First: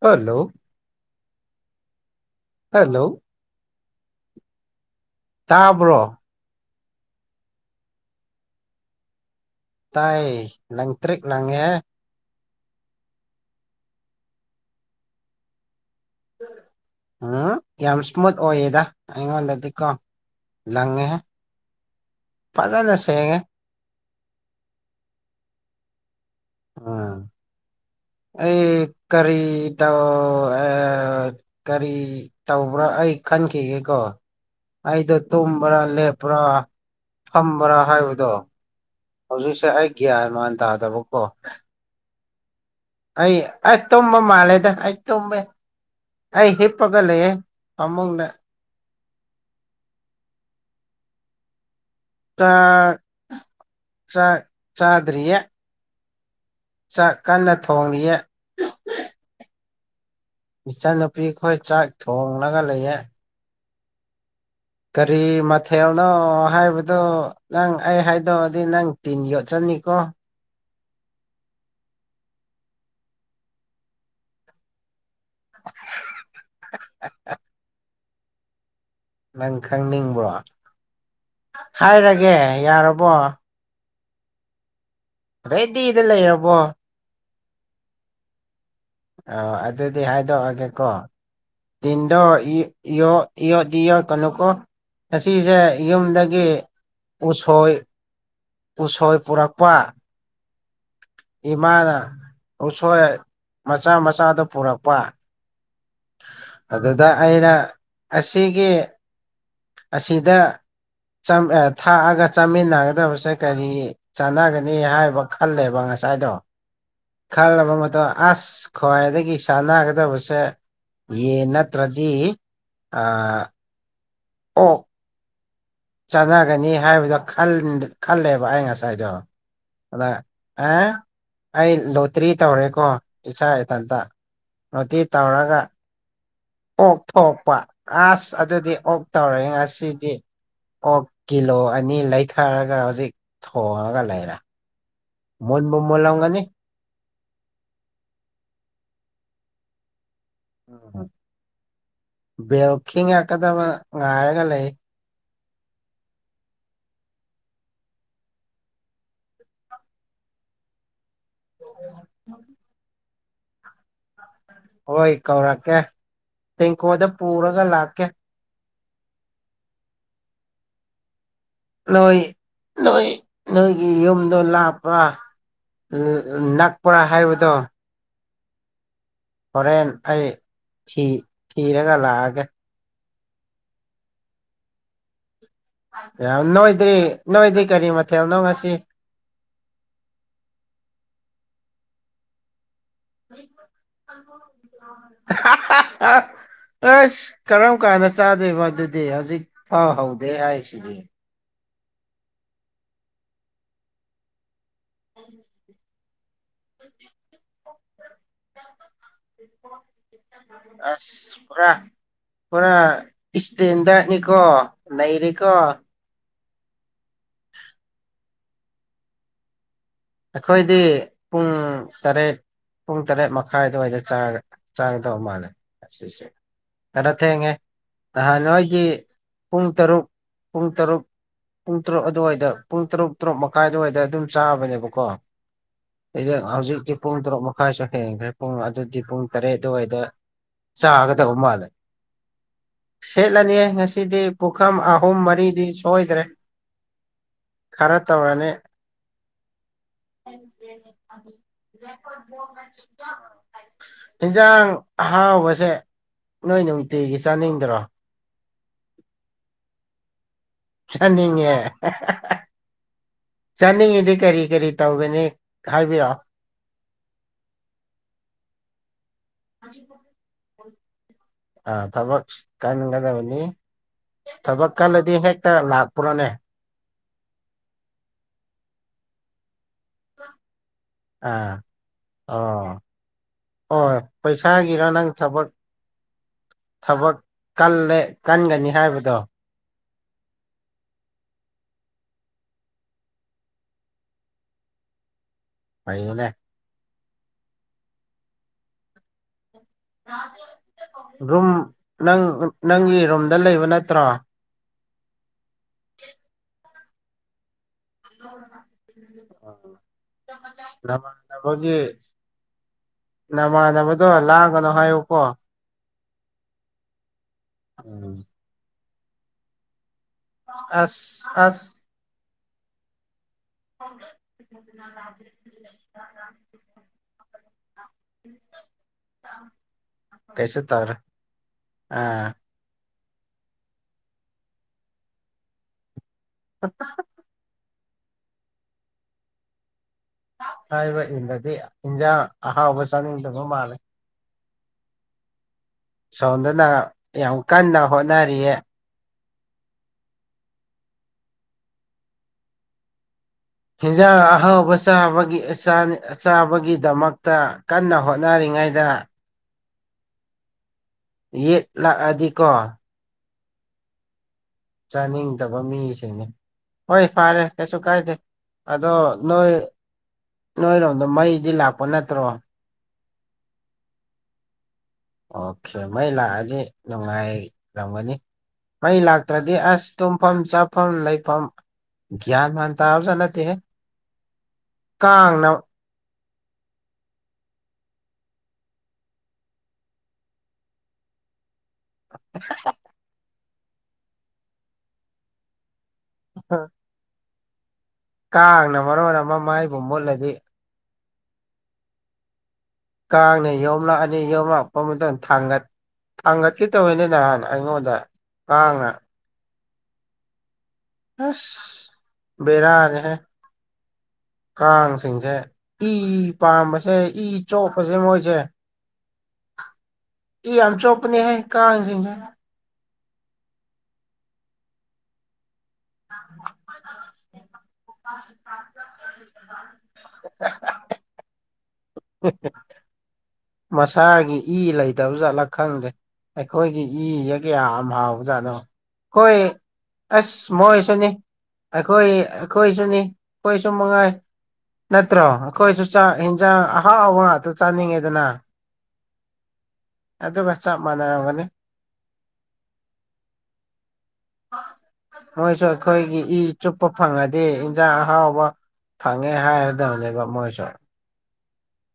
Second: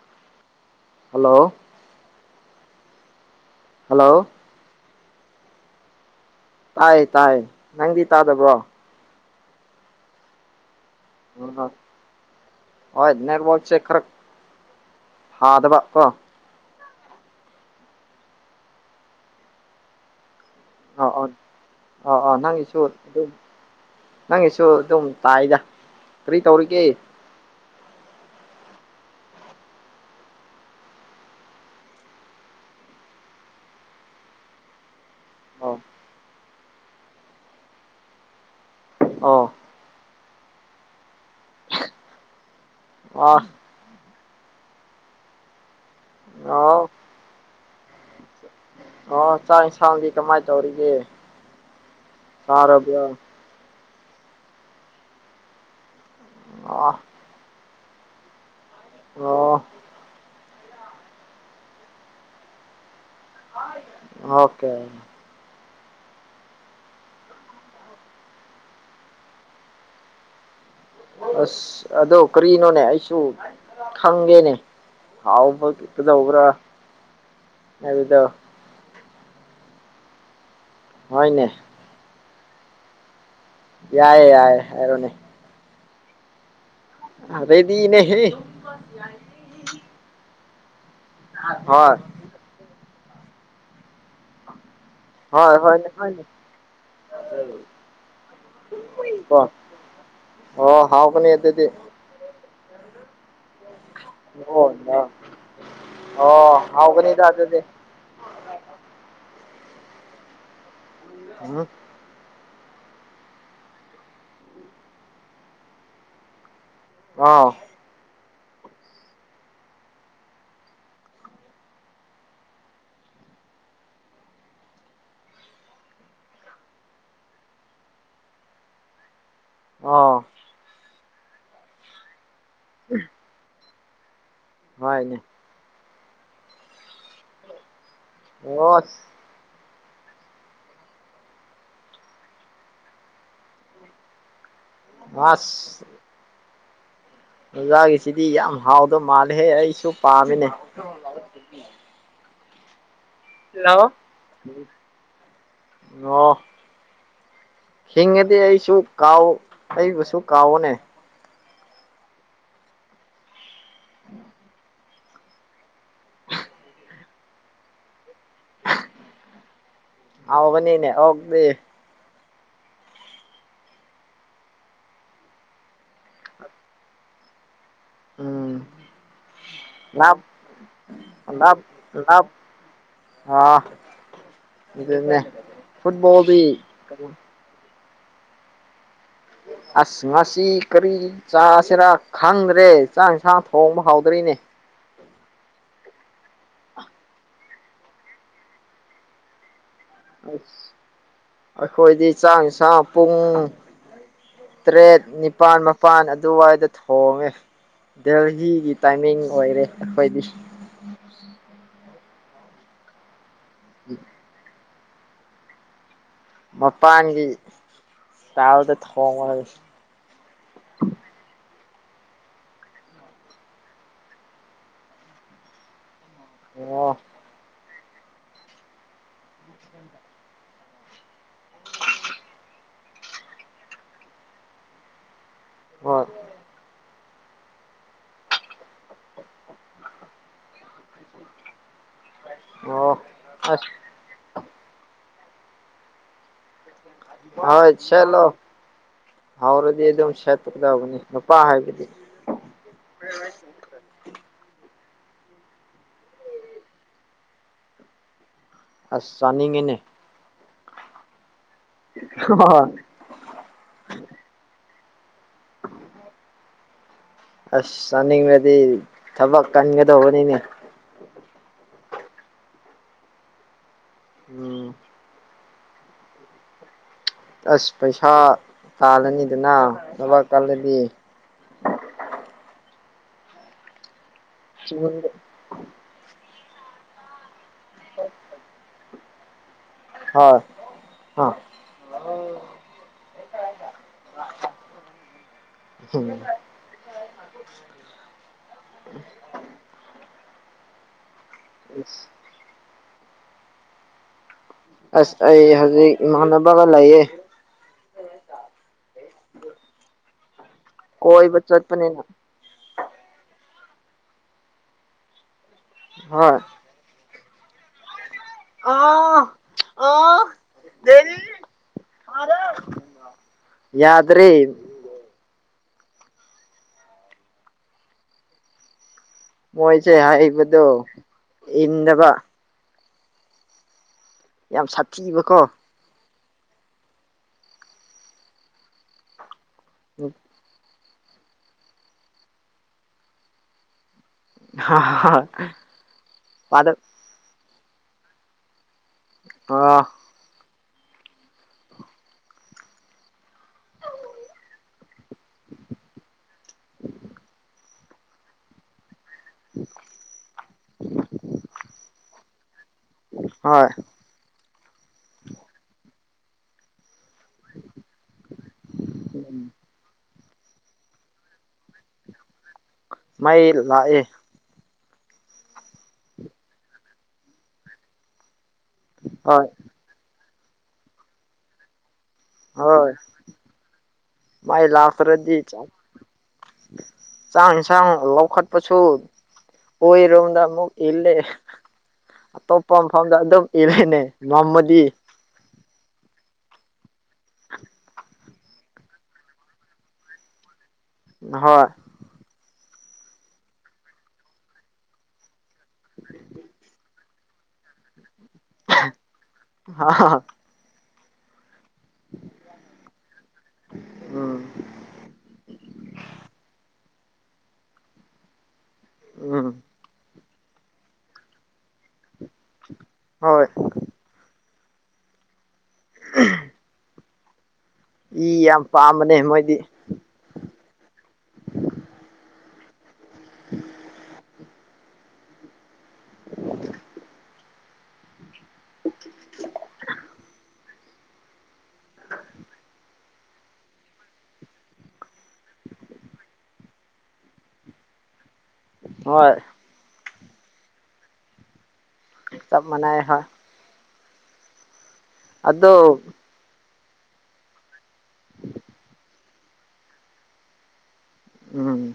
hello hello hello hello ꯇꯥꯕ꯭ꯔꯣ ꯇꯥꯏ ꯇꯥꯏꯌꯦ ꯅꯪꯗꯤ ꯇꯥꯗꯕ꯭ꯔꯣ ꯇꯥꯏ ꯂꯪꯇ꯭ꯔꯤꯛ ꯑ ꯂꯪꯉꯦ ꯍꯣꯏ ꯅꯦꯠꯕꯜꯁꯦ ꯈꯔ ꯍꯥꯥꯗꯕ ꯀꯣ ꯎꯝ ꯌꯥꯝ ꯏꯁꯃꯨꯠ ꯑꯣꯏꯌꯦꯗ ꯑꯩꯉꯣꯟꯗꯗꯤꯀꯣ ꯂꯪꯉꯦ ꯑꯥ ꯑꯥ ꯑꯥ ꯑꯥ ꯅꯪꯉꯁꯨ ꯐꯖꯅ ꯑꯗꯨꯝ ꯁꯦꯡꯉꯦ ꯅꯪꯒꯤꯁꯨ ꯑꯗꯨꯝ ꯇꯥꯏꯗ ꯀꯔꯤ ꯇꯧꯔꯤꯒꯦ ꯎꯝ ꯑꯩ ꯀꯔꯤ ꯇ ꯀꯔꯤ ꯇꯧꯕ꯭ꯔꯣ ꯑꯩ ꯈꯟꯈꯤꯒꯦꯀꯣ ꯑꯩꯗꯣ ꯇꯨꯝꯕ꯭ꯔꯥ ꯑꯣ ꯂꯦꯞꯄ꯭ꯔꯥ ꯐꯝꯕ꯭ꯔꯥ ꯍꯥꯏꯕꯗꯣ ꯑꯣ ꯍꯧꯖꯤꯛꯁꯦ ꯑꯩ ꯒ꯭ꯌꯥꯟ ꯃꯥꯟ ꯇꯥꯗꯕꯀꯣ ꯑꯩ ꯑ [inaudible] ꯇꯨꯝꯕ ꯃꯥꯜꯂꯦꯗ ꯑꯩ ꯇꯨꯝꯃꯦ ꯑꯩ ꯑꯣ ꯍꯤꯞꯄꯒ ꯂꯩꯌꯦ ꯐꯃꯨꯡꯗ ꯑꯣ ꯆꯥꯛ ꯌꯦꯟꯁꯥꯡꯗꯤ ꯀꯃꯥꯏꯅ ꯇꯧꯔꯤꯒꯦ ꯆꯥꯔꯕ꯭ꯔꯣ ꯆ ꯆꯥꯗ꯭ꯌꯥ ꯑꯣ ꯆꯥꯛ ꯀꯟꯅ ꯊꯣꯡꯂꯤꯌꯦ ꯑꯣ ꯏꯆꯟꯅꯨꯄꯤ ꯑꯩꯈꯣꯏ ꯆꯥꯛ ꯊꯣꯡꯂꯒ ꯂꯩꯌꯦ ꯑꯣꯀꯦ ꯀꯔꯤ ꯃ ꯃꯊꯦꯜꯅꯣ ꯍꯥꯏꯕꯗꯣ ꯅꯪ ꯑꯩ ꯍꯥꯏꯗꯣꯛꯑꯗꯤ ꯅꯪ ꯇꯤꯟ ꯌꯣꯠꯆꯅꯤꯀꯣ ꯑꯁ ꯑꯣ ꯀꯔꯤꯅꯣꯅꯦ ꯑꯩꯁꯨ ꯈꯪꯒꯦꯅꯦ ꯍꯥꯎꯕꯗ ꯎꯕ꯭ꯔ ꯅꯕꯤꯗ ꯈꯪꯅꯤꯡꯕ꯭ꯔꯣ ꯍꯣꯏꯅꯦ ꯍꯥꯏꯔꯒꯦ ꯌꯥꯔꯕꯣ ꯌꯥꯏꯑꯦ ꯌꯥꯏꯌꯦ ꯍꯥꯏꯔꯅꯦ ꯍꯦꯗꯤꯗ ꯂꯩꯔꯕꯔꯕꯣ ꯑꯗꯩꯗꯤꯅꯦ ꯍꯦ ꯑ ꯑꯗꯨꯗꯤ ꯍꯥꯏꯗꯣꯛꯑꯒꯦꯀꯣ ꯍꯣꯏ ꯇꯤꯟꯗꯣ ꯌ ꯏ ꯀꯩꯅꯀꯣ ꯍꯣꯏ ꯑꯁꯤꯁꯦ ꯍꯣꯏꯅꯦ ꯍꯣꯏꯅꯦ ꯌꯨꯝꯗꯒꯤ ꯎꯁꯣꯏ ꯎꯁꯣꯏ ꯀꯣ ꯄꯨꯔꯛꯄꯥ ꯑꯣ ꯍꯥꯎ ꯄꯅꯤ ꯌꯦꯠꯇꯦꯗꯤ ꯎꯁꯣꯏ ꯃꯆꯥ ꯃꯆꯥꯗ ꯑꯣ ꯄꯨꯔꯛꯄ ꯑꯣ ꯑꯗꯨꯗ ꯍꯥꯎꯒꯅꯤꯗ ꯑꯩꯅ ꯑꯗꯨꯗꯤ ꯑꯁꯤꯒꯤ ꯑꯁꯤꯗ ꯎꯝ ꯊꯥꯛꯑꯒ ꯆꯥꯃꯤꯟꯅꯒꯗꯕꯁꯦ ꯀꯔꯤ ꯆꯥꯟꯅꯒꯅꯤ ꯍꯥꯏꯕ ꯈꯜꯂꯦꯕ ꯉꯁꯥꯏꯗꯣ ꯈꯔ ꯑꯥꯎ ꯂꯕ ꯃꯠꯇ ꯑꯁ ꯈ꯭ꯋꯥꯏꯗꯒꯤ ꯁꯥꯟꯅꯒꯗꯕꯁꯦ ꯌꯦꯟ ꯅꯠꯇ꯭ꯔꯗꯤ ꯑ ꯑꯥ ꯆꯥꯟꯅꯒꯅꯤ ꯍꯥꯏꯕꯗꯣ ꯈꯜꯂꯦꯕ ꯑꯩ ꯉꯁꯥꯏꯗꯣ ꯑꯗ ꯑꯥꯎ ꯑꯦ ꯑꯩ ꯂꯣꯇ꯭ꯔꯤ ꯇꯧꯔꯦꯀꯣ ꯏꯆꯥ ꯏꯊꯟꯇ ꯑꯗꯨꯇꯤ ꯍꯣꯏꯅꯦ ꯇꯧꯔꯒ ꯑꯣꯛꯊꯄ ꯑꯁ ꯑꯗꯨꯗꯤ ꯑꯣ ꯑꯣꯛ ꯇꯧꯔꯦ ꯉꯁꯤ ꯁꯤꯗꯤ ꯑꯣ ꯀꯤꯂꯣ ꯑꯅꯤ ꯂꯩꯊꯔꯒ ꯍꯧꯖꯤꯛ ꯊꯣꯡꯉꯒ ꯂꯩꯔꯦ ꯃꯣꯣꯟ ꯃ ꯑꯁ ꯃꯣ ꯂꯎꯒꯅꯤ ꯑꯣꯖꯥꯒꯤꯁꯤꯗꯤ ꯌꯥꯝ ꯍꯥꯎꯗꯧ ꯃꯥꯜꯂꯦꯍꯦ ꯑꯩꯁꯨ ꯄꯥꯝꯃꯤꯅꯦ ꯎ ꯦꯜꯈꯀꯗ ꯉꯥꯔꯒ ꯂꯩ ꯑ ꯍꯤꯡꯉꯗꯤ ꯑꯩꯁꯨ ꯀꯥꯎ ꯑꯩꯕꯨꯁꯨ ꯀꯥꯎꯑꯣꯅꯦ [unintelligible] ꯎꯝ ꯍꯣꯏ ꯀꯧꯔꯛꯀꯦ ꯇꯦꯡꯀꯣꯗ ꯄꯨꯔꯒ ꯂꯥꯛꯀꯦ ꯍꯕꯅꯤꯅꯦ ꯍꯗꯤꯦ ꯅꯣꯏ ꯅꯣꯏ ꯅꯣꯏꯒꯤ ꯌꯨꯝꯗꯣ ꯂꯥꯞꯄ꯭ꯔꯥ ꯅꯥꯛꯄꯔꯥ ꯍꯥꯏꯕꯗꯣ ꯎꯝ ꯍꯣꯔꯦꯟ ꯂꯞ ꯑꯩ ꯂꯞ ꯊꯤꯔꯒ ꯂꯞ ꯂꯥꯛꯑꯒꯦ ꯑꯥ ꯑꯗꯨꯃꯦ ꯌꯥ ꯅꯣꯏꯣꯏꯗ꯭ꯔꯤ ꯅꯣꯏꯣꯏꯗꯤꯔꯤ ꯀꯔꯤ ꯃꯊꯦꯜ ꯅꯣꯡ ꯉꯁꯤ ꯑꯁ ꯉꯁꯤ ꯀꯔꯤ ꯆꯥꯥꯁꯔ ꯈꯥꯡ ꯔꯦ ꯆꯆꯥꯡ ꯌꯦꯟꯁꯥꯡ ꯊꯣꯡꯕ ꯍꯧꯥꯎꯗꯣꯏꯅꯦ ꯑꯦꯁ ꯀꯔꯝ ꯀꯥꯟꯗ ꯆꯥꯗꯣꯏꯕ ꯑꯗꯨꯗꯤ ꯍꯧꯖꯤꯛ ꯍꯥꯎ ꯍꯧꯗꯦ ꯑꯁ ꯍꯥꯏꯁꯤꯗꯤ ꯑꯩꯈꯣꯏꯗꯤ ꯆꯥꯡ ꯌꯦꯟꯁꯥꯡ ꯄꯨꯡ ꯇꯔꯦꯠ ꯅꯤꯄꯥꯜ ꯃꯄꯜ ꯑꯗꯨꯋꯥꯏꯗ ꯊꯣꯡꯉꯦ ꯗꯦꯜꯍꯤꯒꯤ ꯇꯥꯏꯃꯤꯡ ꯑꯣꯏꯔꯦ ꯑꯩꯈꯣꯏꯗꯤ ꯑꯁꯄꯥ ꯄꯨꯔꯥ ꯏꯁꯇꯦꯟꯗꯅꯤꯀꯣ ꯂꯩꯩꯔꯤꯦꯀꯣ ꯃꯄꯥꯟꯒꯤ ꯇꯥꯗ ꯊꯣꯡꯉ ꯑꯩꯈꯣꯏꯗꯤ ꯄꯨꯡ ꯄꯨꯡ ꯇꯔꯦꯠ ꯄꯨꯡ ꯇꯔꯦꯠ ꯃꯈꯥꯏ ꯑꯗꯨꯋꯥꯏꯗ ꯆꯥꯒꯗꯧ ꯃꯥꯜꯂꯦ ꯦ ꯑꯣ ꯀꯔꯠꯇ ꯌꯦꯉꯦ ꯅꯍꯥꯟ ꯅꯋꯥꯏꯒꯤ ꯄꯨꯡ ꯇꯔꯨꯛ ꯄꯨꯡ ꯇꯔꯨꯛ ꯄꯨꯡ ꯇꯔꯨꯛ ꯑꯗꯨꯋꯥꯏꯗ ꯄꯨꯡ ꯇꯔꯨꯛ ꯇꯔꯨꯛ ꯃꯈꯥꯏ ꯑꯗꯨꯋꯥꯏꯗ ꯑꯗꯨꯝ ꯆꯥꯕꯅꯦꯕ ꯀꯣ ꯍꯣꯏ ꯍꯧꯖꯤꯛꯇꯤ ꯄꯨꯡ ꯇꯔꯨꯛ ꯃꯈꯥꯏꯁꯨ ꯍꯦꯟꯈ꯭ꯔꯦ ꯄꯨꯡ ꯑꯗꯨꯗꯤ ꯄꯨꯡ ꯇꯔꯦꯠ ꯑꯗꯨꯋꯥꯏꯗ ꯆꯥꯒꯗꯕ ꯃꯥꯜꯂꯦ ꯑꯣ ꯁꯠ ꯑꯅꯤ ꯑꯁ ꯍꯁꯤꯗꯤ ꯄꯨꯈꯥꯝ ꯑ ꯑꯍꯨꯝ ꯃꯔꯤꯗꯤ ꯁꯣꯏꯗ꯭ꯔꯦ ꯍ ꯆꯂꯣ ꯍꯧꯔ ꯍꯖ ꯑꯥꯡ ꯑ ꯍꯥꯎꯕꯁꯦ ꯅꯣꯏ ꯅꯨꯃꯤꯠꯇꯤꯒꯤ ꯆꯥꯅꯤꯡꯗꯔꯣ ꯑꯁ ꯆꯥꯅꯤꯡꯉꯤꯅꯦ ꯆꯥꯅꯤꯡꯉꯦ ꯆꯠꯅꯤꯡꯉꯤꯗꯤ ꯀꯔꯤ ꯀꯔꯤ ꯇꯧꯒꯅꯤ ꯍꯥꯏꯕꯤꯔꯛꯑꯣ ꯑꯁ ꯆꯥꯅꯤꯡꯕꯗꯤ ꯊꯕꯛ ꯀꯟꯒꯗꯧꯕꯅꯤꯅꯦ ꯑ ꯊꯕ ꯀꯥꯏꯅ ꯀꯥꯏꯗꯕꯅꯤ ꯎꯝ ꯗꯤ ꯍꯦꯛꯇ ꯂꯥꯛꯄ꯭ꯔꯅꯦ ꯑꯁ ꯄꯩꯁꯥ ꯇꯥꯜꯂꯅꯤꯗꯅ ꯂꯕꯥꯥꯛ ꯀꯜꯗꯤ ꯑꯥ ꯑꯣ ꯄꯩꯁꯥꯒꯤꯔ ꯍꯣꯏ ꯅꯪ ꯊꯕꯠ ꯊꯕꯛ ꯀ ꯀꯟꯒꯅꯤ ꯍꯥꯏꯕꯗꯣ ꯍꯣꯏ ꯑ ꯍꯝ ꯐꯩꯅꯦ ꯔꯨꯝ ꯅ ꯅꯪꯒꯤ ꯔꯨꯝꯗ ꯂꯩꯕ ꯅꯠꯇ꯭ꯔꯣ ꯑꯁ ꯑꯩ ꯍꯧꯖꯤꯛ ꯃꯅꯕꯥꯒꯂꯏꯌꯦ [unintelligible] ꯀꯣꯏꯕ ꯆꯠꯄꯅꯦꯅ ꯅꯃꯥꯟꯅꯕꯗꯣ ꯂꯥꯛꯒꯅꯣ ꯍꯥꯏꯌꯨꯀꯣ ꯍꯣꯏ ꯎꯝ ꯑꯁ ꯑꯁ ꯌꯥꯗ꯭ꯔꯦ ꯍ ꯎꯝ ꯃꯣꯏꯁꯦ ꯍꯥꯏꯩꯕꯗꯣ ꯏꯟꯗꯕ ꯑꯥ ꯌꯥꯝ ꯁꯥꯊꯤꯕꯀꯣ ꯑ ꯍꯥꯏꯔꯤꯕ ꯏꯟꯗꯗꯤ ꯏꯟꯖꯥꯡ ꯑꯍꯥꯎꯕ ꯆꯥꯅꯤꯡꯗꯕ ꯃꯥꯜꯂꯦ ꯑ ꯁꯣꯟꯝꯗꯅ ꯌꯥꯝ ꯀꯟꯅ ꯍꯣꯠꯅꯔꯤꯌꯦ ꯑꯥ ꯍꯤꯟꯖꯥꯡ ꯑꯍꯥꯎꯕ ꯆꯥꯕꯒꯤ ꯑ ꯆꯥꯕꯒꯤꯗꯃꯛꯇ ꯀꯟꯅ ꯍꯣꯠꯅꯔꯤ ꯉꯥꯏꯗ [unintelligible] ꯌꯦꯠ ꯂꯥꯛꯑꯗꯤꯀꯣ ꯍꯣꯏ ꯆꯥꯅꯤꯡꯗꯕ ꯃꯤꯁꯤꯡꯅꯤ ꯍꯣꯏ ꯐꯔꯦ ꯀꯩꯁꯨ ꯀꯥꯏꯗꯦ ꯑꯗꯣ ꯅꯣꯏ ꯅꯣꯏꯔꯣꯝꯗ ꯃꯩꯗꯤ ꯂꯥꯛꯄ ꯅꯠꯇ꯭ꯔꯣ ꯃꯥꯏ ꯂꯥꯛꯑ ꯑꯣꯀꯦ ꯃꯩ ꯂꯥꯛꯑꯗꯤ ꯅꯨꯡꯉꯥꯏꯔꯝꯒꯅꯤ ꯃꯩ ꯍꯣꯏ ꯂꯥꯛꯇ꯭ꯔꯗꯤ ꯑꯁ ꯇꯨꯝꯐꯝ ꯆꯥꯐꯝ ꯂꯩꯐꯝ ꯭ꯌꯥꯟ ꯃꯥꯟꯇ ꯍꯣꯏ ꯑꯥꯎꯖꯅꯠꯇ ꯀꯅ ꯆꯥꯡꯁꯥꯡ ꯂꯧꯈꯠ ꯄꯁꯨ ꯑꯣꯏꯔꯣꯝꯗꯃꯨꯛ ꯏꯜꯂꯦ ꯑꯇꯣꯞꯄ ꯃꯐꯝꯗ ꯑꯗꯨꯝ ꯏꯔꯦꯅꯦ ꯉꯝꯃꯗꯤ ꯑ ꯀꯥꯡꯅ ꯃꯔꯣꯟ ꯑꯃ ꯃꯥꯏꯕꯨ ꯃꯨꯠꯂꯗꯤ ꯍꯣꯏ ꯀꯥꯡꯅ ꯌꯣꯝꯂꯛꯑꯅꯤ ꯌꯣꯝꯂꯛꯄ ꯃꯇꯨꯡ ꯊꯥꯡꯒꯠꯈꯤ ꯇꯧꯕꯅꯤ ꯅꯍꯥꯟ ꯑꯩꯉꯣꯟꯗ ꯀꯥꯉ ꯍꯥ ꯑꯁ ꯕꯦꯔꯥꯔꯦ ꯍꯥꯏꯦ ꯎꯝ ꯀꯥꯡꯁꯤꯡꯁꯦ ꯏ ꯄꯥꯝꯕꯁꯦ ꯏ ꯆꯣꯞꯄꯁꯦ ꯃꯣꯏꯁꯦ ꯎꯝ ꯏ ꯑ ꯆ ꯑꯣꯄꯅꯤ ꯍꯥꯏ ꯀ ꯍꯣꯏ [inaudible] ꯏ ꯌꯥꯝ ꯄꯥꯝꯕꯅꯦ ꯃꯣꯏꯗꯤ [inaudible] ꯎ ꯃꯁꯥꯒꯤ ꯏ ꯂꯩꯇꯕ ꯆꯠꯂ ꯈꯪꯗ꯭ꯔꯦ ꯑꯩꯈꯣꯏꯒꯤ ꯏꯒ ꯀꯌꯥ ꯑꯃ ꯍꯥꯎꯕꯖꯥꯠꯅꯣ ꯑꯩꯈꯣꯏ ꯑꯁ ꯃꯣꯏꯁꯨꯅꯦ ꯑꯩꯈꯣꯏ ꯑꯩꯈꯣꯏꯁꯨꯅꯤ ꯑꯩꯈꯣꯏꯁꯨ ꯃꯅꯨꯡꯉꯥꯏ ꯅꯠꯇ꯭ꯔꯣ ꯑꯩꯈꯣꯏꯁꯨ ꯌꯦꯟꯖꯥꯡ ꯑꯍꯥꯎꯕ ꯉꯥꯛꯇ ꯆꯥꯅꯤꯡꯉꯦꯗꯅ ꯍꯣꯏ ꯑꯗꯨꯒ ꯆꯞ ꯃꯥꯟꯅꯔꯝꯒꯅꯤ ꯆꯕ ꯃꯅꯥꯏ ꯍ ꯃꯣꯏꯁꯨ ꯑꯩꯈꯣꯏꯒꯤ ꯏ ꯆꯨꯞꯄ ꯐꯪꯉꯗꯤꯦ ꯑꯍꯥꯎꯕ ꯐꯪꯉꯦ ꯍꯥꯏꯔꯗꯕꯅꯦꯕ ꯃꯣꯏꯁꯨ ꯎꯝ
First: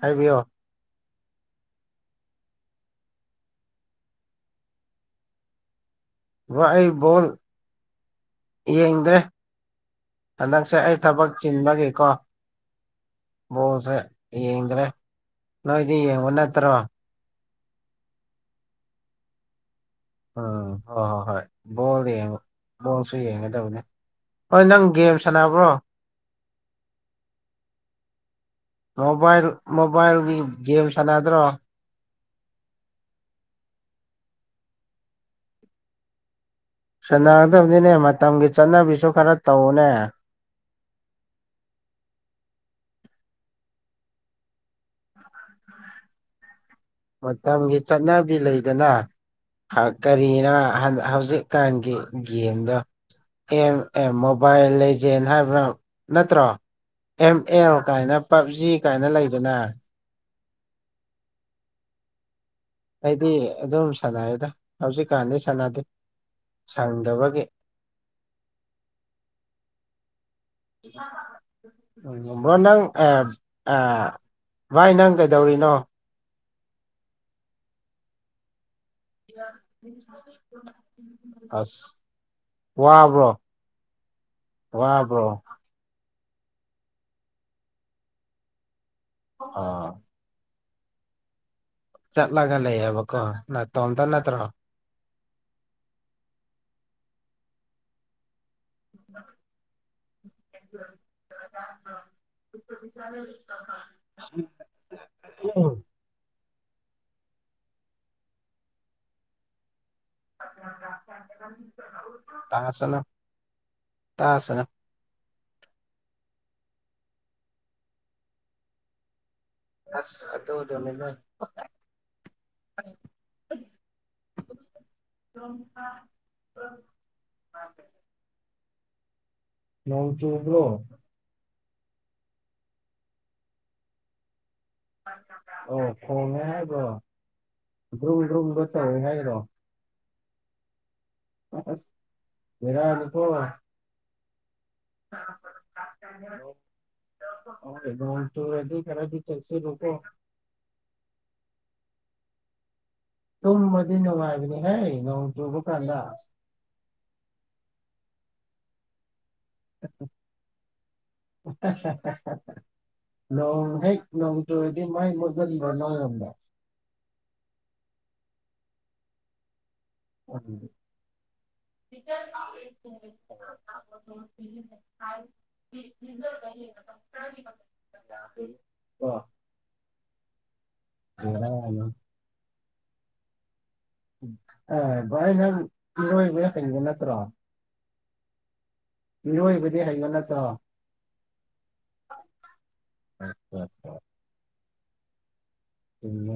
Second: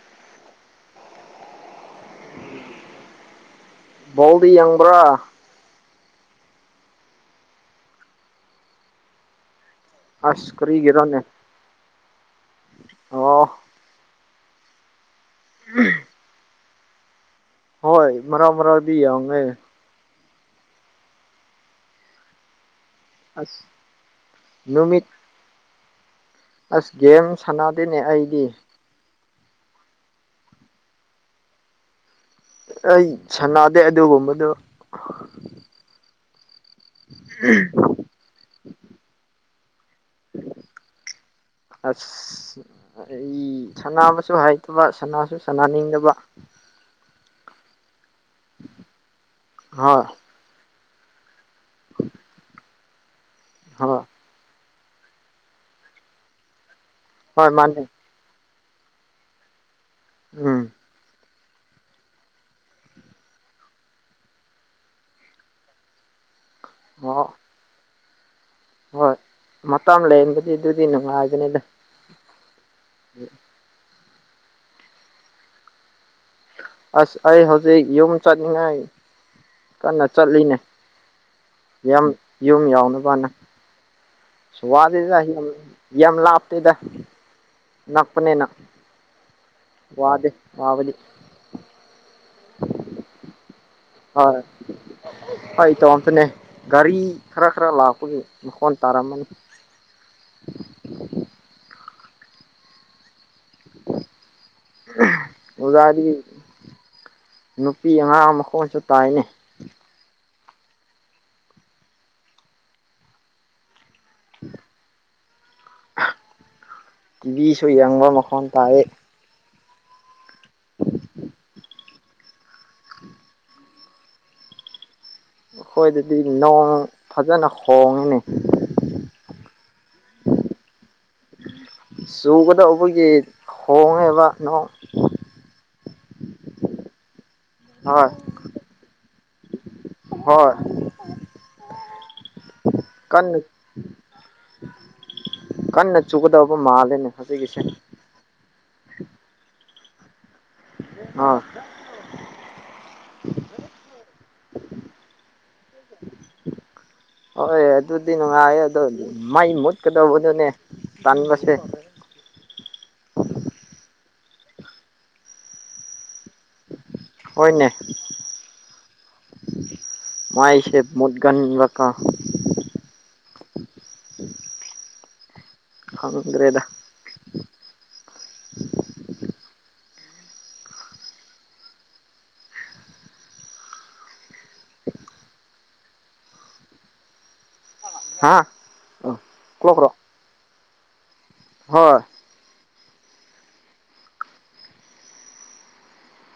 ꯍꯥꯏꯕꯤꯌꯣ ꯥꯎꯗꯤ ꯌꯥꯡꯕ꯭ꯔꯥ ꯋꯥꯏꯕꯣꯜ ꯌꯦꯡꯗ꯭ꯔꯦ ꯑꯁ ꯍꯟꯗꯛꯁꯦ ꯑꯩ ꯀꯔꯤꯒꯤꯔꯣꯅꯦ ꯊꯕꯛ ꯆꯤꯟꯕꯒꯤꯀꯣ ꯑꯣ ꯕꯣꯁꯦ ꯌꯦꯡꯗ꯭ꯔꯦ ꯅꯣꯏꯗꯤ ꯌꯦꯡꯕ ꯅꯠꯇ꯭ꯔꯣ ꯍꯣꯏ ꯃꯔ ꯃꯔꯕꯤ ꯌꯥꯃꯦ ꯎꯝ ꯍ ꯍꯣ ꯍꯣꯏꯣꯜꯂꯤ ꯃꯑꯣꯡꯁꯨ ꯑꯁ ꯌꯦꯡꯒꯗꯕꯅꯦ ꯍꯣꯏ ꯅꯪ ꯅꯨꯃꯤꯠ ꯒꯦꯝ ꯁꯥꯟꯅꯕ꯭ꯔꯣ ꯑꯁ ꯒꯦꯝ ꯁꯥꯟꯅꯗꯦꯅꯦ ꯑꯩꯗꯤ ꯃꯣꯕꯥꯏꯜ ꯃꯣꯕꯥꯏꯜꯒꯤ ꯒꯦꯝ ꯁꯥꯟꯅꯗ꯭ꯔꯣ ꯑꯩ ꯁꯥꯟꯅꯗꯦ ꯑꯗꯨꯒꯨꯝꯕꯗꯣ ꯁꯥꯟꯅꯔꯗꯕꯅꯤꯅꯦ ꯃꯇꯝꯒꯤ ꯆꯠꯅꯕꯤꯁꯨ ꯈꯔ ꯇꯎꯅꯦ ꯑ ꯑꯩ ꯁꯅꯕꯁꯨ ꯍꯩꯇꯕ ꯁꯅꯥꯁꯨ ꯁꯅꯥꯅꯤꯡꯗꯕ ꯃꯇꯝꯒꯤ ꯆꯠꯅꯕꯤ ꯂꯩꯗꯅ ꯍꯣꯏ ꯀꯔꯤꯅ ꯍꯧꯖꯤꯛ ꯀꯥꯟꯒꯤ ꯒꯦꯝꯗ ꯑꯦꯝ ꯍꯣꯏ ꯃꯣꯕꯥꯏꯜ ꯂꯩ ꯍꯥꯏꯕ ꯅꯠꯇ꯭ꯔꯣ ꯑ ꯍꯣꯏ ꯑꯦ ꯃꯥꯅꯦ ꯀꯥꯏꯅ ꯁꯤ ꯀꯥꯏꯅ ꯂꯩꯗꯅ ꯎꯝ ꯑꯩꯗꯤ ꯑꯗꯨꯝ ꯁꯥꯟꯅꯩꯗ ꯍꯧꯖꯤꯛꯀꯥꯟꯗꯤ ꯁꯥꯟꯅꯗꯦ ꯑꯣ ꯁꯪꯗꯕꯒꯦ ꯍꯣꯏ ꯃꯇꯝ ꯂꯩꯔꯝꯕꯗꯤ ꯑꯗꯨꯗꯤ ꯅꯨꯡꯉꯥꯏꯕꯅꯤꯗ [unintelligible] ꯅꯪ ꯑꯥ ꯑꯥ ꯚꯥꯏ ꯅꯪ ꯀꯩꯗꯧꯔꯤꯅꯣ ꯑꯁ ꯑꯩ ꯍꯧꯖꯤꯛ ꯌꯣꯝ ꯆꯅꯤꯉ ꯀꯟꯅ ꯆꯠꯂꯤꯅꯦ ꯑꯁ ꯌꯥꯝ ꯌꯨꯝ ꯌꯥꯎꯅꯕꯅ ꯋꯥꯕ꯭ꯔꯣ [inaudible] ꯁ꯭ꯋꯥꯗꯗ ꯋꯥꯕ꯭ꯔꯣ ꯌꯥꯝ ꯌꯥꯝ ꯂꯥꯞꯇꯦꯗ ꯅꯛꯄꯅꯤꯅ ꯑꯥ ꯃꯥꯎꯂꯤ ꯆꯠꯂꯒ ꯂꯩꯌꯦꯕꯀꯣ ꯅꯠꯇꯣ ꯑꯝꯇ ꯅꯠꯇ꯭ꯔꯣ ꯍ ꯏ ꯇꯣ ꯑꯝꯇꯅꯦ ꯒꯥꯔꯤ ꯈꯔ ꯈꯔ ꯂꯥꯛꯄꯒꯤ ꯃꯈꯣꯟ ꯇꯔꯥꯃꯟ [inaudible] ꯎꯖꯔꯤ ꯅꯨꯄꯤ ꯑꯉꯥꯡ ꯃꯈꯣꯡꯁꯨ ꯇꯥꯏꯅꯤ ꯇꯥꯁꯅ ꯇꯥ ꯑꯁꯅ ꯇꯤꯚꯤꯁꯨ ꯌꯦꯡꯕ ꯃꯈꯣꯟ ꯇꯥꯏ ꯑꯁ ꯑꯗ ꯃꯦꯗ [inaudible] ꯑꯩꯈꯣꯏꯗꯗꯤ ꯅꯣꯡ ꯐꯖꯅ ꯍꯣꯡꯉꯤꯅꯤ ꯅꯣꯡ ꯆꯕ꯭ꯔꯣ ꯆꯨꯒꯗꯧꯕꯒꯤ ꯍꯣꯡꯉꯦꯕ ꯅꯣꯡ ꯑꯣ ꯐꯣꯡꯅꯦꯕꯣ ꯍꯣꯏ ꯭ꯔꯨꯜ ꯭ꯔꯨꯨꯝꯒ ꯆꯥꯎꯏ ꯍ ꯑꯣ ꯍꯣꯏ ꯃꯔ ꯑꯗꯨ ꯀꯟꯅ ꯊ ꯀꯟꯅ ꯆꯨꯒꯗꯕꯕ ꯃꯥꯜꯂꯦꯅꯦ ꯍꯧꯖꯤꯒꯤꯁꯦ ꯁꯔꯗꯤ ꯀꯔꯗꯤ ꯆꯠꯁꯤ ꯔꯣꯀꯣ ꯑꯣꯥ ꯇꯨꯝ ꯃꯗꯤ ꯅꯨꯡꯉꯥꯏꯕꯅꯦ ꯍꯥꯏ ꯅꯣꯡ ꯆꯕ ꯀꯥꯟꯗ ꯍꯣꯏ ꯑꯗꯨꯗꯤ ꯅ ꯉ ꯑꯗꯨꯗꯣꯗꯤ ꯃꯥꯏ ꯃꯨꯠꯀꯗꯧꯕꯗꯨꯅꯦ ꯇꯥꯟꯕꯁꯦ ꯅꯠꯇ ꯍꯥꯏꯗꯤ ꯃꯥꯏ ꯃꯒꯗ ꯂꯅ ꯍꯅꯦ ꯃꯥꯏꯁꯦ ꯃꯣꯗꯒꯥꯟ ꯂꯀ ꯈꯪꯗ꯭ꯔꯦꯗ [unintelligible] [unintelligible] ꯑ ꯚꯥꯏꯅ ꯏꯅꯤꯡ ꯅꯠꯇ꯭ꯔꯣ ꯍꯥ ꯏꯔꯣꯏꯕꯥꯗꯤ ꯀ꯭ꯂꯣꯛꯔꯣ ꯍꯩꯕꯣ ꯅꯠꯇ꯭ꯔꯣ ꯍꯣꯏ ꯑꯥ ꯎꯝ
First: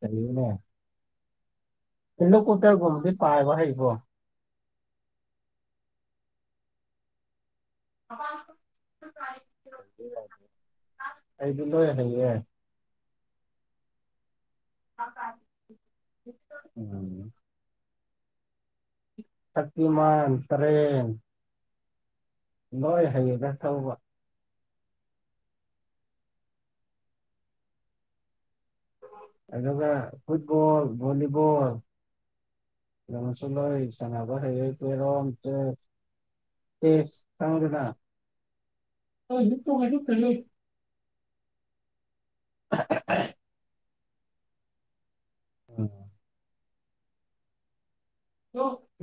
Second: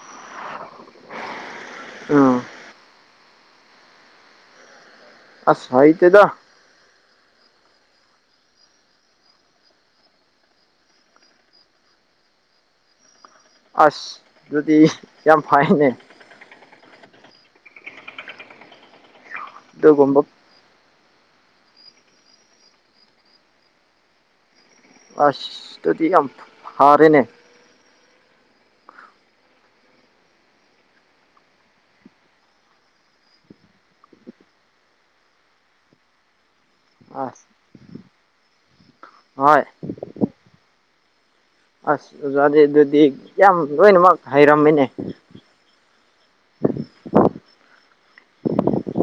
ꯀꯩꯅ ꯍꯩꯅꯂꯣ ꯎꯝ ꯀꯣꯠꯇꯦꯜ ꯝꯗꯤ ꯄꯥꯏꯕ ꯍꯥꯏꯔꯤꯕ ꯑꯁꯁ ꯏ ꯇꯗ ꯑꯥ ꯑꯥ ꯑꯩꯕꯨ ꯂꯌꯦ ꯑꯁ ꯑꯗꯨꯗꯤ ꯌꯥꯝ ꯐꯥꯏꯅꯦ ꯎꯝ ꯑꯗꯨꯒꯨꯝꯕ ꯁꯤꯃꯥꯟ ꯇꯔꯦꯦꯟ ꯂꯣꯏ ꯍꯌꯦꯡꯒ ꯊꯧꯕ ꯑꯁꯗꯤ ꯌꯥꯝ ꯌꯥꯝ ꯐꯥꯔꯅꯦ ꯑꯗꯨꯒ ꯐꯨꯠꯕꯣꯜ ꯚꯣꯂꯤꯕꯣꯜ ꯁꯨꯂꯣ ꯆꯉꯔ ꯄꯔꯣꯝ ꯑ‌ꯦꯁ ꯑꯁ ꯅꯪꯗꯤꯅꯥ ꯍꯣꯏ ꯑꯁ ꯑꯣꯖꯥꯗꯤ ꯑꯗꯨꯗꯤ ꯌꯥꯝ ꯂꯣꯏꯅꯃꯛ ꯍꯩꯔꯝꯃꯤꯅꯦ ꯎꯝ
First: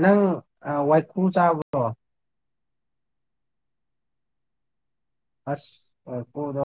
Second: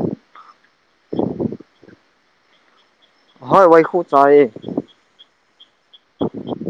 ꯅꯪ ꯋꯥꯏꯈꯨ ꯆꯥꯕ꯭ꯔꯣ ꯍꯣꯏ ꯋꯥꯏ ꯁꯨ ꯆꯥꯏ ꯑꯁ ꯀꯣꯗ